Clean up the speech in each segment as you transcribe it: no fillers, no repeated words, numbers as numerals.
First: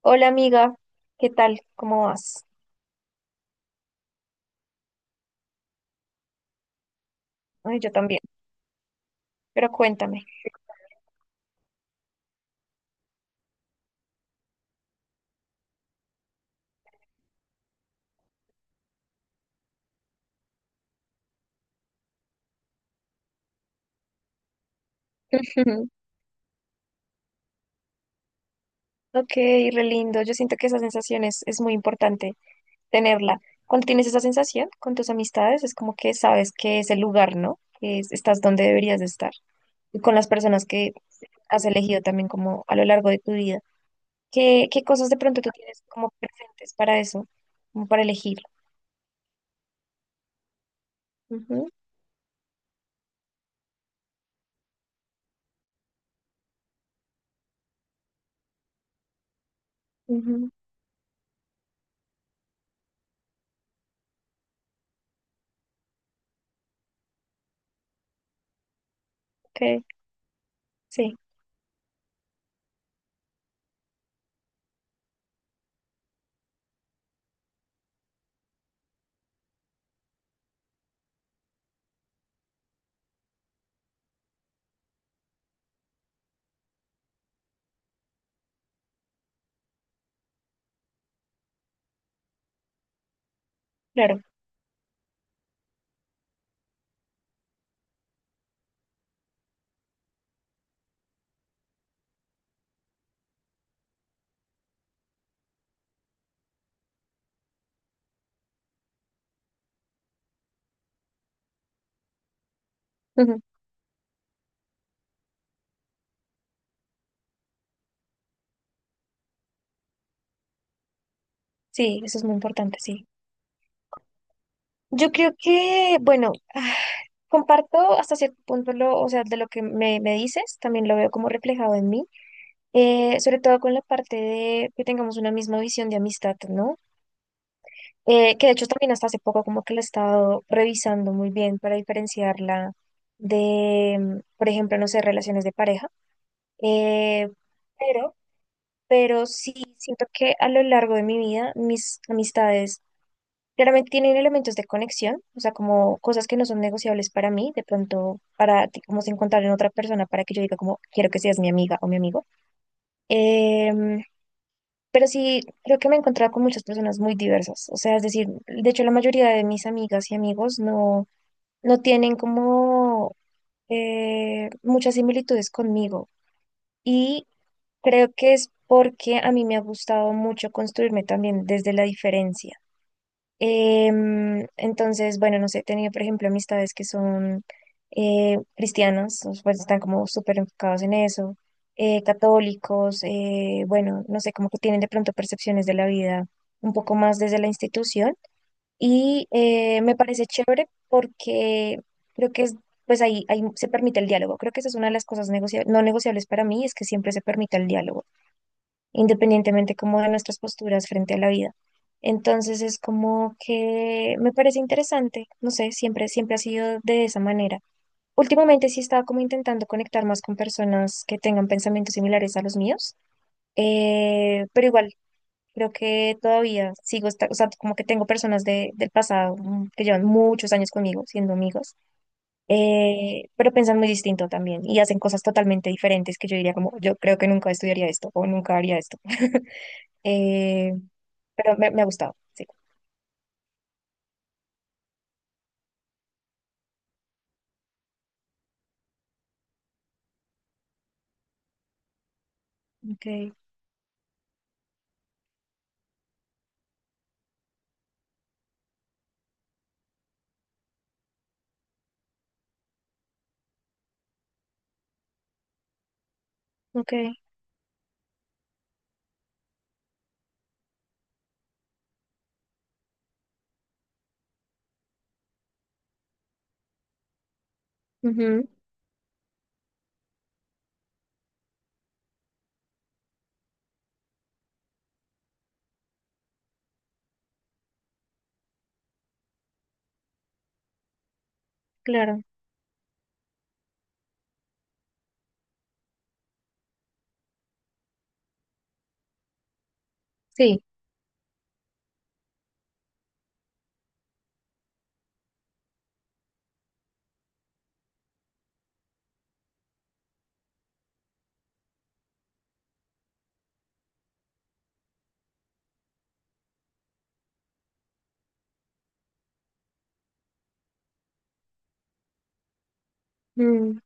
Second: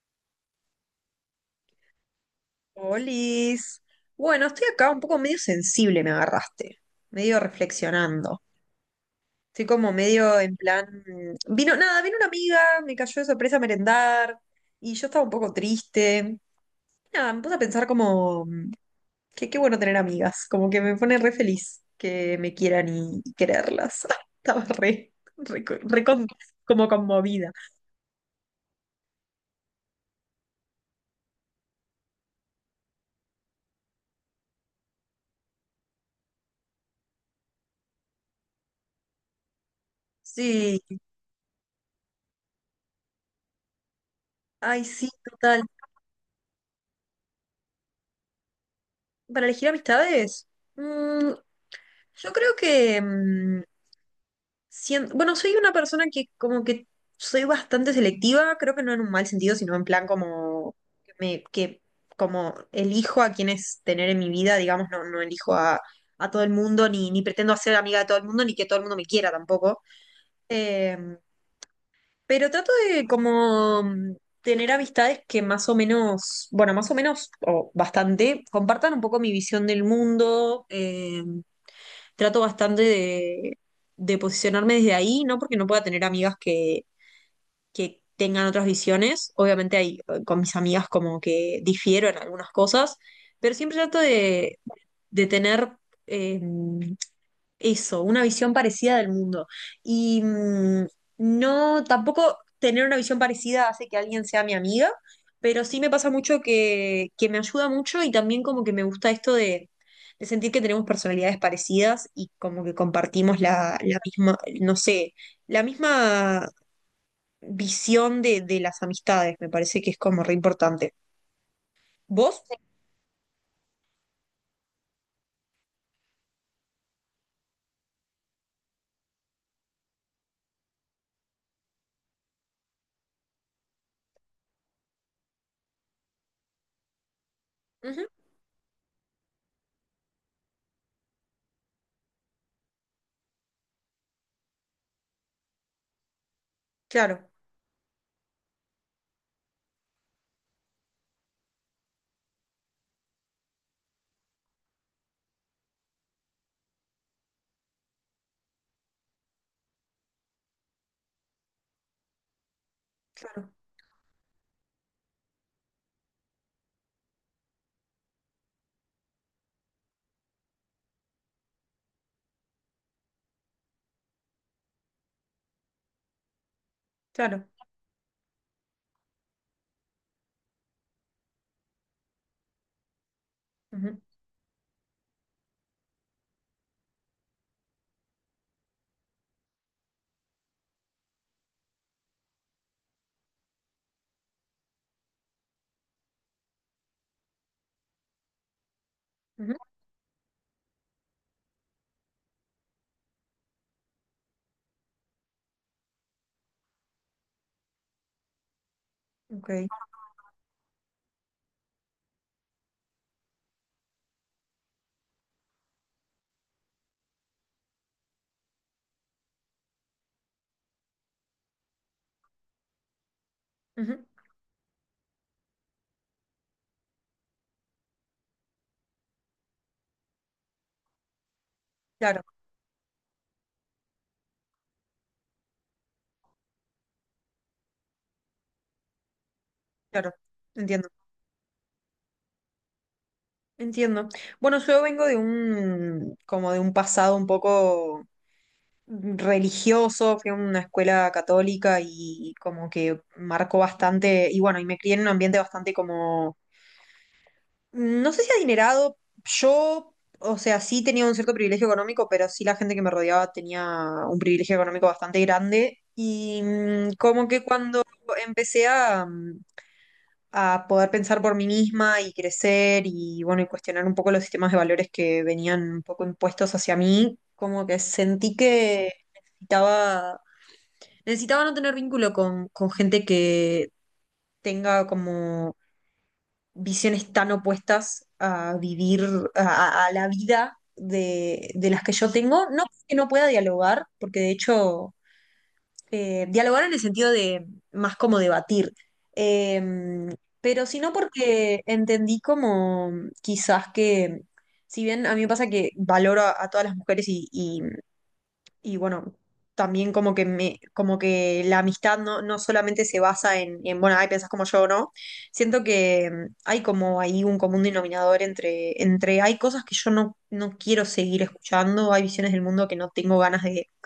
Hola amiga, ¿qué tal? ¿Cómo vas? Olis. Bueno, estoy acá un poco medio sensible, me agarraste, medio Ay, yo también, reflexionando. Estoy pero como cuéntame. medio en plan, vino nada, vino una amiga, me cayó de sorpresa a merendar y yo estaba un poco triste. Nada, me puse a pensar como que qué bueno tener amigas, como que me pone re feliz que me quieran y quererlas. Estaba re, re, co- re con- como conmovida. Ok, re lindo. Yo siento que esa sensación es muy importante tenerla. Cuando tienes esa sensación con tus amistades, es como que sabes que es el lugar, ¿no? Estás donde deberías de estar. Y con las personas Sí, que has elegido también como a lo largo de tu vida. ¿Qué ay, sí, cosas de pronto tú total. tienes como presentes para eso? Como para elegir. Para elegir amistades, mm, Ujú, yo creo que... bueno, soy una persona que como que soy bastante selectiva, creo que no en un mal sentido, sino en plan ujú, como que como elijo a quienes tener en mi vida, digamos, no elijo a todo el mundo, ni pretendo ser amiga de todo el mundo, ni que todo el mundo me quiera tampoco. ok, Eh, sí, pero trato de como tener amistades que más o menos, bueno, más o menos, o bastante, compartan un poco mi visión del mundo. Trato bastante de posicionarme desde ahí, no porque no pueda tener amigas que tengan otras visiones, obviamente hay, con mis amigas como que difiero en algunas cosas, pero siempre trato claro. De tener eh, eso, una visión parecida del mundo. Y mm, no, tampoco tener una visión parecida hace que alguien sea mi amiga, pero sí me pasa mucho que me ayuda mucho y también como que me gusta esto de sentir que tenemos personalidades parecidas y como que compartimos Ujú. La misma, no sé, la misma visión de las amistades. Me parece que es como re importante. Sí, eso es muy ¿Vos? Sí. importante, sí. Yo creo que, bueno, comparto hasta cierto punto o sea, de lo que me dices, también lo veo como reflejado en mí, sobre todo con la parte de que tengamos una misma visión de amistad, ¿no? Ujú, Que de hecho también hasta hace poco como que la he estado revisando muy bien para diferenciarla de, por ejemplo, no sé, relaciones de pareja, claro, eh, pero, pero sí siento que a lo largo de mi vida mis amistades claramente tienen elementos de conexión, o sea, como cosas que no son negociables para mí, de pronto para ti, como se encontrar en otra persona para que yo diga como quiero que seas mi amiga o mi amigo. claro, Em, pero sí, creo que me he encontrado con muchas personas muy diversas, o sea, es decir, de hecho la mayoría de mis amigas y amigos no, no tienen como muchas similitudes conmigo y claro. creo que es porque a mí me ha gustado mucho construirme también desde la diferencia. Ujú, Entonces, bueno, no sé, he tenido, por ejemplo, amistades que son cristianos, o, pues están como súper enfocados en eso, católicos, bueno, no sé, como que tienen de pronto percepciones de la vida un poco más desde la institución. Y ujú, me parece chévere porque creo que es, pues ahí se permite el diálogo. Creo que esa es una de las cosas no negociables para mí, es que siempre se permite el diálogo ok, independientemente como de nuestras posturas frente a la vida. Entonces es como que me parece interesante, no sé, siempre ha sido de esa manera. Últimamente sí he estado como intentando conectar más con personas que tengan pensamientos similares a los míos, ujú, pero igual creo que todavía sigo, o sea, como que tengo personas del pasado que llevan muchos años conmigo siendo amigos, claro, pero piensan muy distinto también y hacen cosas totalmente diferentes que yo diría como, yo creo que nunca estudiaría esto o nunca haría esto. claro. Eh, Entiendo. pero me ha gustado, sí. Entiendo. Bueno, yo vengo de un, como de un pasado un poco religioso, fui a una escuela católica y como que Okay. marcó bastante, y bueno, y me crié en un ambiente bastante como, no sé si adinerado, yo, o sea, sí tenía un cierto privilegio económico, pero sí la gente que me rodeaba tenía un privilegio económico bastante grande, y mm, Okay, como que cuando empecé a poder pensar por mí misma y crecer y bueno, y cuestionar un poco los sistemas de valores que venían un poco impuestos hacia mí, como que sentí ujú, que necesitaba, necesitaba no tener vínculo con gente que tenga como visiones tan opuestas a vivir, a la vida de las que yo claro, tengo, no que no pueda dialogar, porque de hecho dialogar en el sentido de más como debatir, Em, sí, pero sino porque entendí como quizás que, si bien a mí me pasa que valoro a todas las mujeres y bueno, también como que me, como que la amistad no, no solamente se basa en, bueno, ay, pensás como yo, ¿no? Siento que em, hay como ahí un común denominador entre hay cosas que yo no quiero seguir escuchando, hay visiones del mundo que no tengo ganas mm,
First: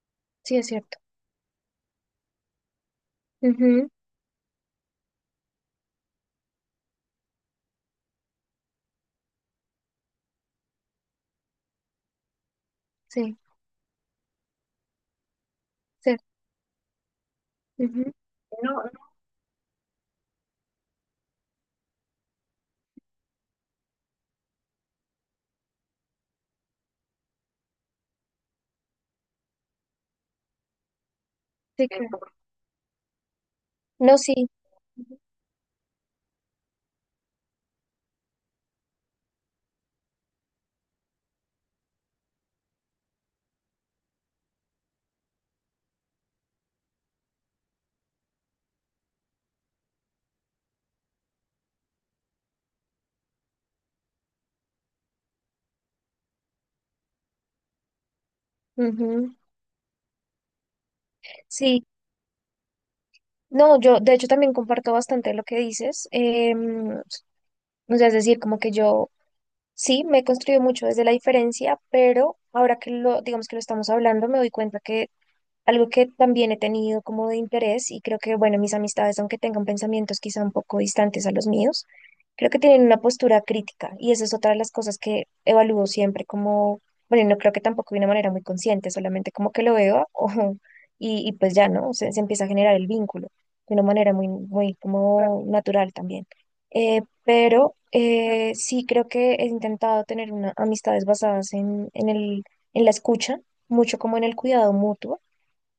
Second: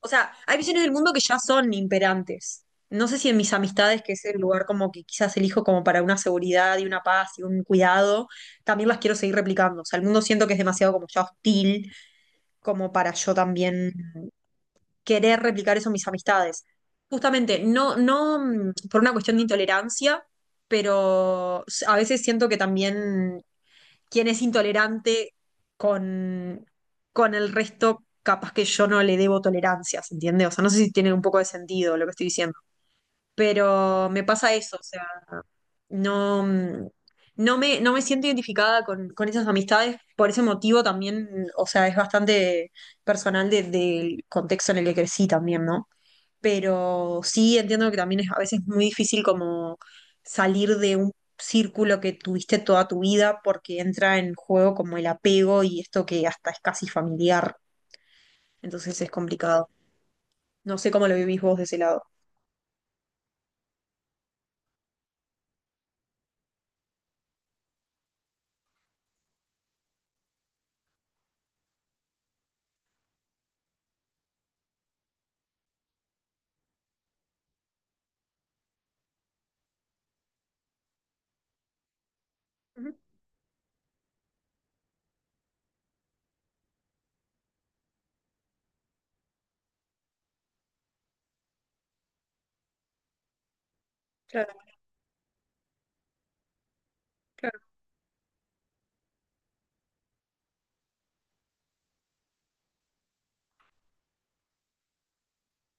o sea, sí hay es visiones del cierto, mundo que ya son imperantes. No sé si en mis ujú, amistades, que es el lugar como que quizás elijo como para una seguridad y una paz y un cuidado, también las quiero seguir replicando. O sea, el mundo siento que es demasiado como ya hostil, como para yo sí, también querer replicar eso en mis sí, amistades. Justamente, no, ujú. no mm, No, por no, una cuestión de intolerancia, pero s- a veces siento que también quien es intolerante con, con el resto, capaz que yo no le debo tolerancias, entiende. O sea, no sé si tiene un poco de sí, sentido lo que estoy claro, diciendo, pero no, me sí, pasa eso, o sea, no, mm, no me siento identificada con esas amistades, por ese motivo también, o sea, es bastante personal del contexto en el que crecí también, ¿no? Pero sí entiendo que también es a veces muy difícil como salir de un círculo que tuviste toda tu vida porque entra en juego como el apego y esto que hasta es casi familiar, entonces es ujú, complicado. No sé cómo lo vivís vos de ese sí. lado. No, yo de hecho también comparto bastante lo que dices. em, o sea, es decir, como que yo sí me he construido mucho desde la diferencia, pero ahora que lo, digamos que lo estamos hablando, me doy cuenta que algo que también he tenido como de interés y creo que, bueno, mis amistades, aunque tengan pensamientos quizá un poco distantes a los míos, creo que tienen Ujú, una postura crítica y esa es otra de las cosas que evalúo siempre como, bueno, no creo que tampoco de una manera muy consciente, solamente como que lo veo y pues ya, ¿no? Se empieza a generar el vínculo de una manera claro, muy como natural también. Claro. Sí creo que he intentado tener una, amistades basadas en el, en la escucha, mucho como en el cuidado mutuo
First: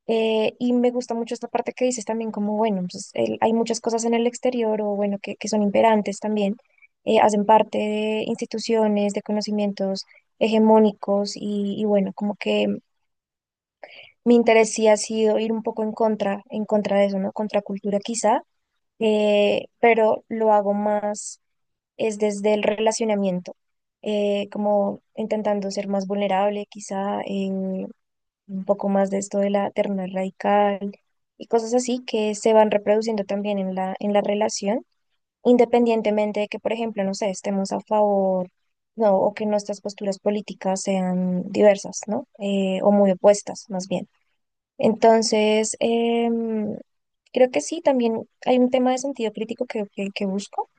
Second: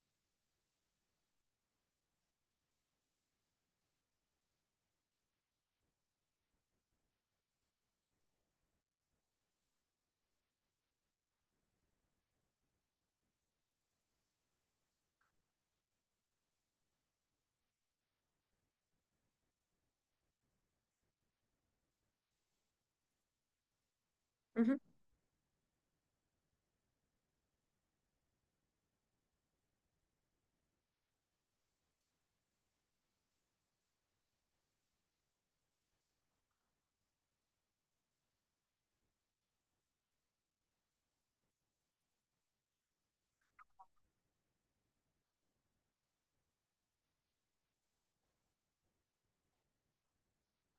y me gusta mucho esta parte que dices también, como bueno, pues, hay muchas cosas en el exterior o bueno, que son imperantes también, hacen parte de instituciones, de conocimientos hegemónicos y bueno, como que mi interés sí ha sido ir un poco en contra de eso, ¿no? Contra cultura quizá, pero lo hago más es desde el relacionamiento, Ujú, como intentando ser más vulnerable quizá, un poco más de esto de la terna radical y cosas así que se van reproduciendo también en en la relación, independientemente de que, por ejemplo, no sé, estemos a favor, no, o que nuestras posturas políticas sean diversas, ¿no? O muy opuestas, más bien. Entonces, creo que sí, también hay un tema de sentido crítico que busco,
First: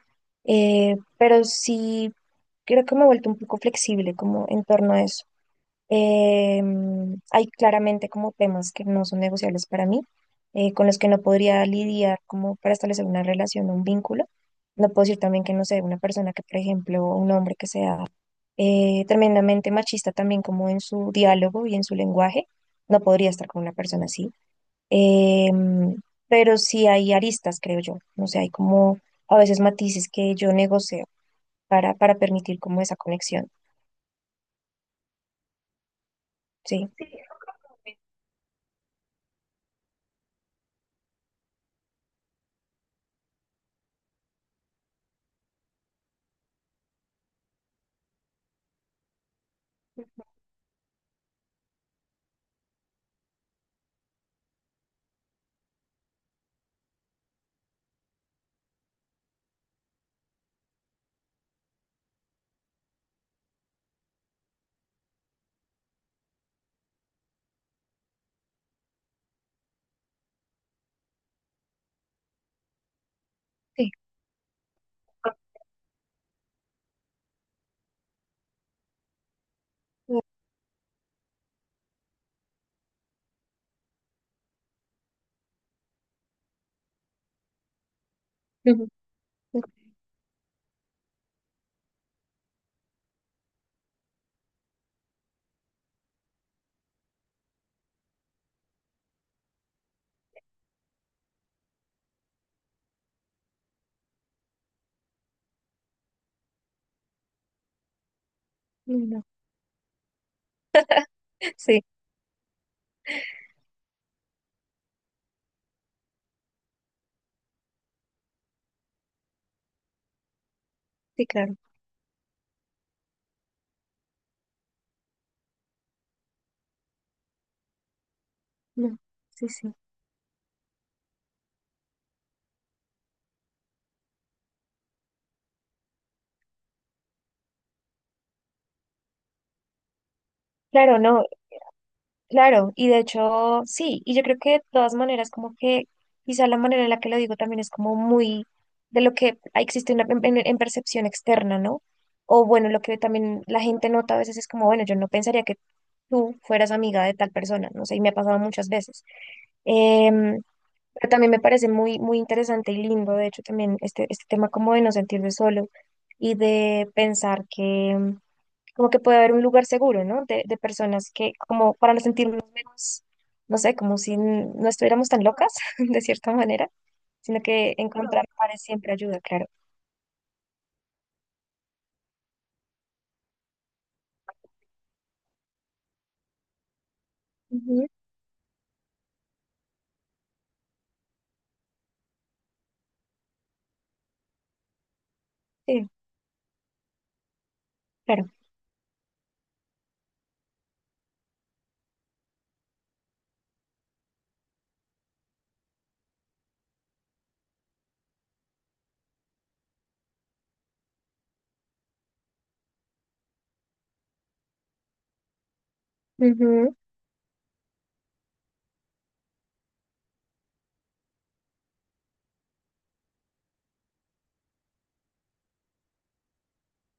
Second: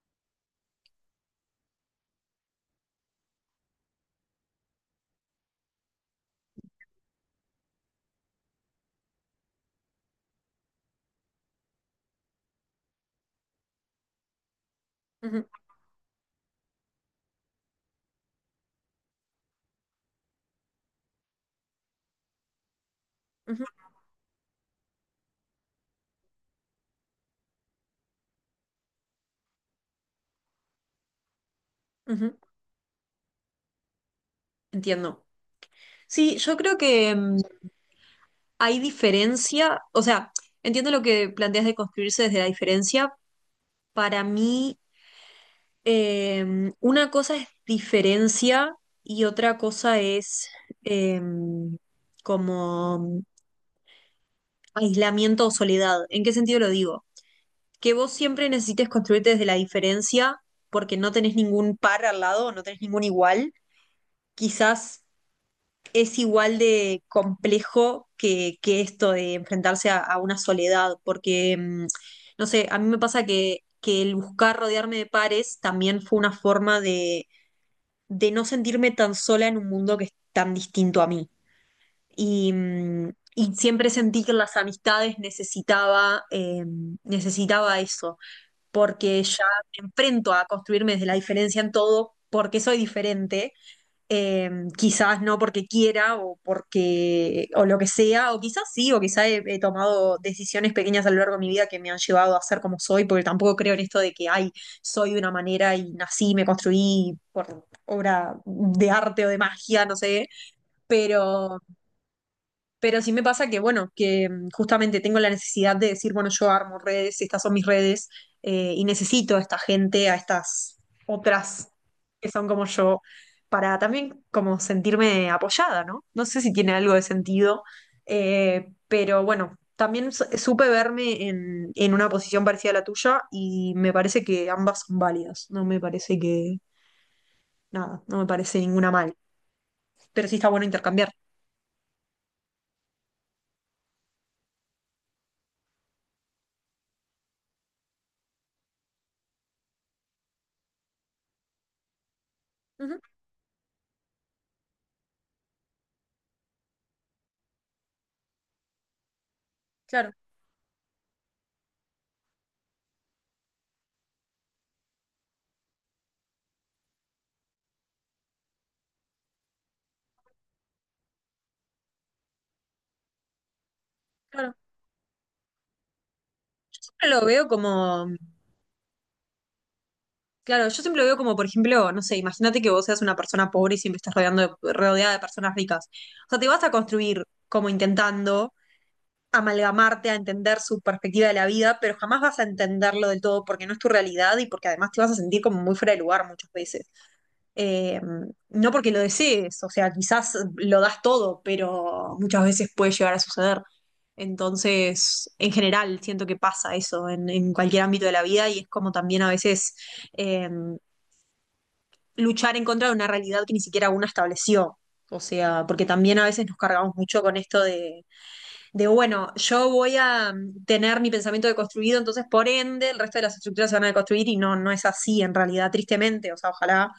pero sí creo que me he vuelto un poco flexible como en torno a eso. Eh, Hay claramente como temas que no son negociables para mí, con los que no podría lidiar como para establecer una relación o un vínculo. No puedo decir también ujú, que no sé, una persona que, por ejemplo, un hombre que sea tremendamente machista también como en su diálogo y en su lenguaje, no podría estar con ujú, una persona así. Eh, pero sí hay aristas, creo yo. No sé, hay como a veces matices que yo negocio para ujú. permitir como esa conexión. Entiendo. Sí, yo creo Sí. que mm, hay diferencia, o sea, entiendo lo que planteas de construirse desde la diferencia. Para mí, em, una cosa es diferencia y otra cosa es em, como aislamiento o soledad. ¿En qué sentido lo digo? Que vos siempre necesites construirte desde la diferencia porque no tenés ningún par al lado, no tenés ningún igual. Quizás es igual de complejo que esto de enfrentarse a una soledad, porque, em, no sé, a mí me pasa Sí. que el buscar rodearme de pares también fue una forma de no sentirme tan sola en un mundo que es tan distinto a mí. Y, mm, y siempre sentí que las amistades necesitaba, necesitaba eso, porque ya Ujú. me enfrento a construirme desde la diferencia en todo, porque soy diferente eh, quizás no porque quiera o porque o lo que sea, o quizás sí, o quizás he tomado decisiones pequeñas a lo largo de mi vida que me han llevado a ser como soy, porque tampoco creo en esto de que, ay, soy de una manera y nací, me construí por obra de No, no. arte o de magia, no sé, pero Sí, pero sí me pasa que, bueno, que mm, justamente tengo la necesidad de decir, bueno, yo armo redes, estas son mis redes, y necesito a esta gente, a estas sí, claro. otras que son como yo, para también como sentirme apoyada, ¿no? No sé si tiene algo de sentido, No. pero Sí, bueno, sí. también supe verme en una posición parecida a la tuya y me parece que ambas son válidas, no me parece que, nada, no me parece ninguna mal, pero sí está bueno Claro, intercambiar. no, claro, y de hecho, sí, y yo creo que de todas maneras, como que quizá la manera en la que lo digo también es como muy de lo que existe una, en percepción externa, ¿no? O bueno, lo que Ujú, también la gente nota a veces es como, bueno, yo no pensaría que tú fueras amiga de tal persona, no sé, y me ha pasado muchas veces. claro, Em, pero también me parece muy interesante y lindo, de hecho, también este tema como de no sentirse solo y de pensar que como que puede haber un lugar seguro, ¿no? De personas que, como para no sentirnos menos, no sé, como si claro. no estuviéramos tan locas, de cierta manera, Siempre lo sino veo que como encontrar pares siempre ayuda, claro. claro, yo siempre lo veo como, por ejemplo, no sé, imagínate que vos seas una persona pobre y siempre estás rodeando rodeada de personas ricas. O sea, te vas a construir como Ujú, intentando amalgamarte a entender su perspectiva de la vida, pero jamás vas a entenderlo del todo porque no es tu realidad y porque además te vas a sentir como muy sí, fuera de lugar muchas veces. Eh, claro. no porque lo desees, o sea, quizás lo das todo, pero muchas veces puede llegar a suceder. Entonces, en general, siento que pasa eso en cualquier ámbito de la vida y es como también a veces... eh, luchar en contra de una realidad que ni siquiera una estableció. O sea, porque también a veces nos Ujú, cargamos mucho con esto de, bueno, yo voy a tener mi pensamiento deconstruido, entonces por ende el resto de las estructuras se van a deconstruir y no, no es así en realidad, tristemente, o sea, ojalá,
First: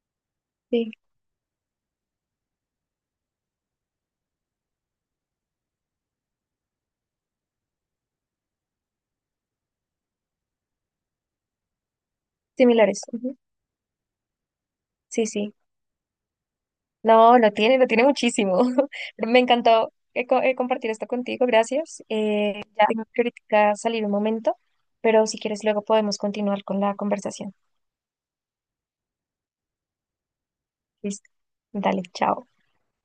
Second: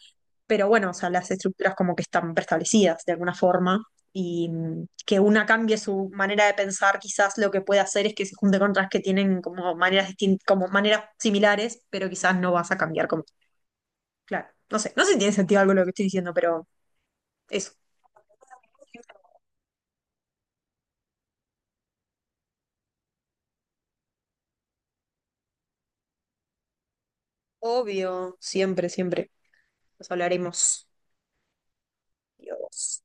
pero bueno, sí, o sea, las estructuras como que están preestablecidas de alguna forma y mm, que una cambie su manera de pensar, quizás lo que puede hacer es que se junte con otras que tienen como maneras como maneras similares, pero quizás no vas a similares. cambiar como Ujú. claro. No sé, no sé si Sí, tiene sí. sentido algo lo que estoy diciendo, pero No, eso. Lo tiene muchísimo. Pero me encantó compartir esto contigo, gracias. Ya tengo que ahorita salir un momento, pero si quieres luego podemos continuar con la conversación. Obvio, siempre, siempre. Nos hablaremos. Listo. Dale, chao. Dios.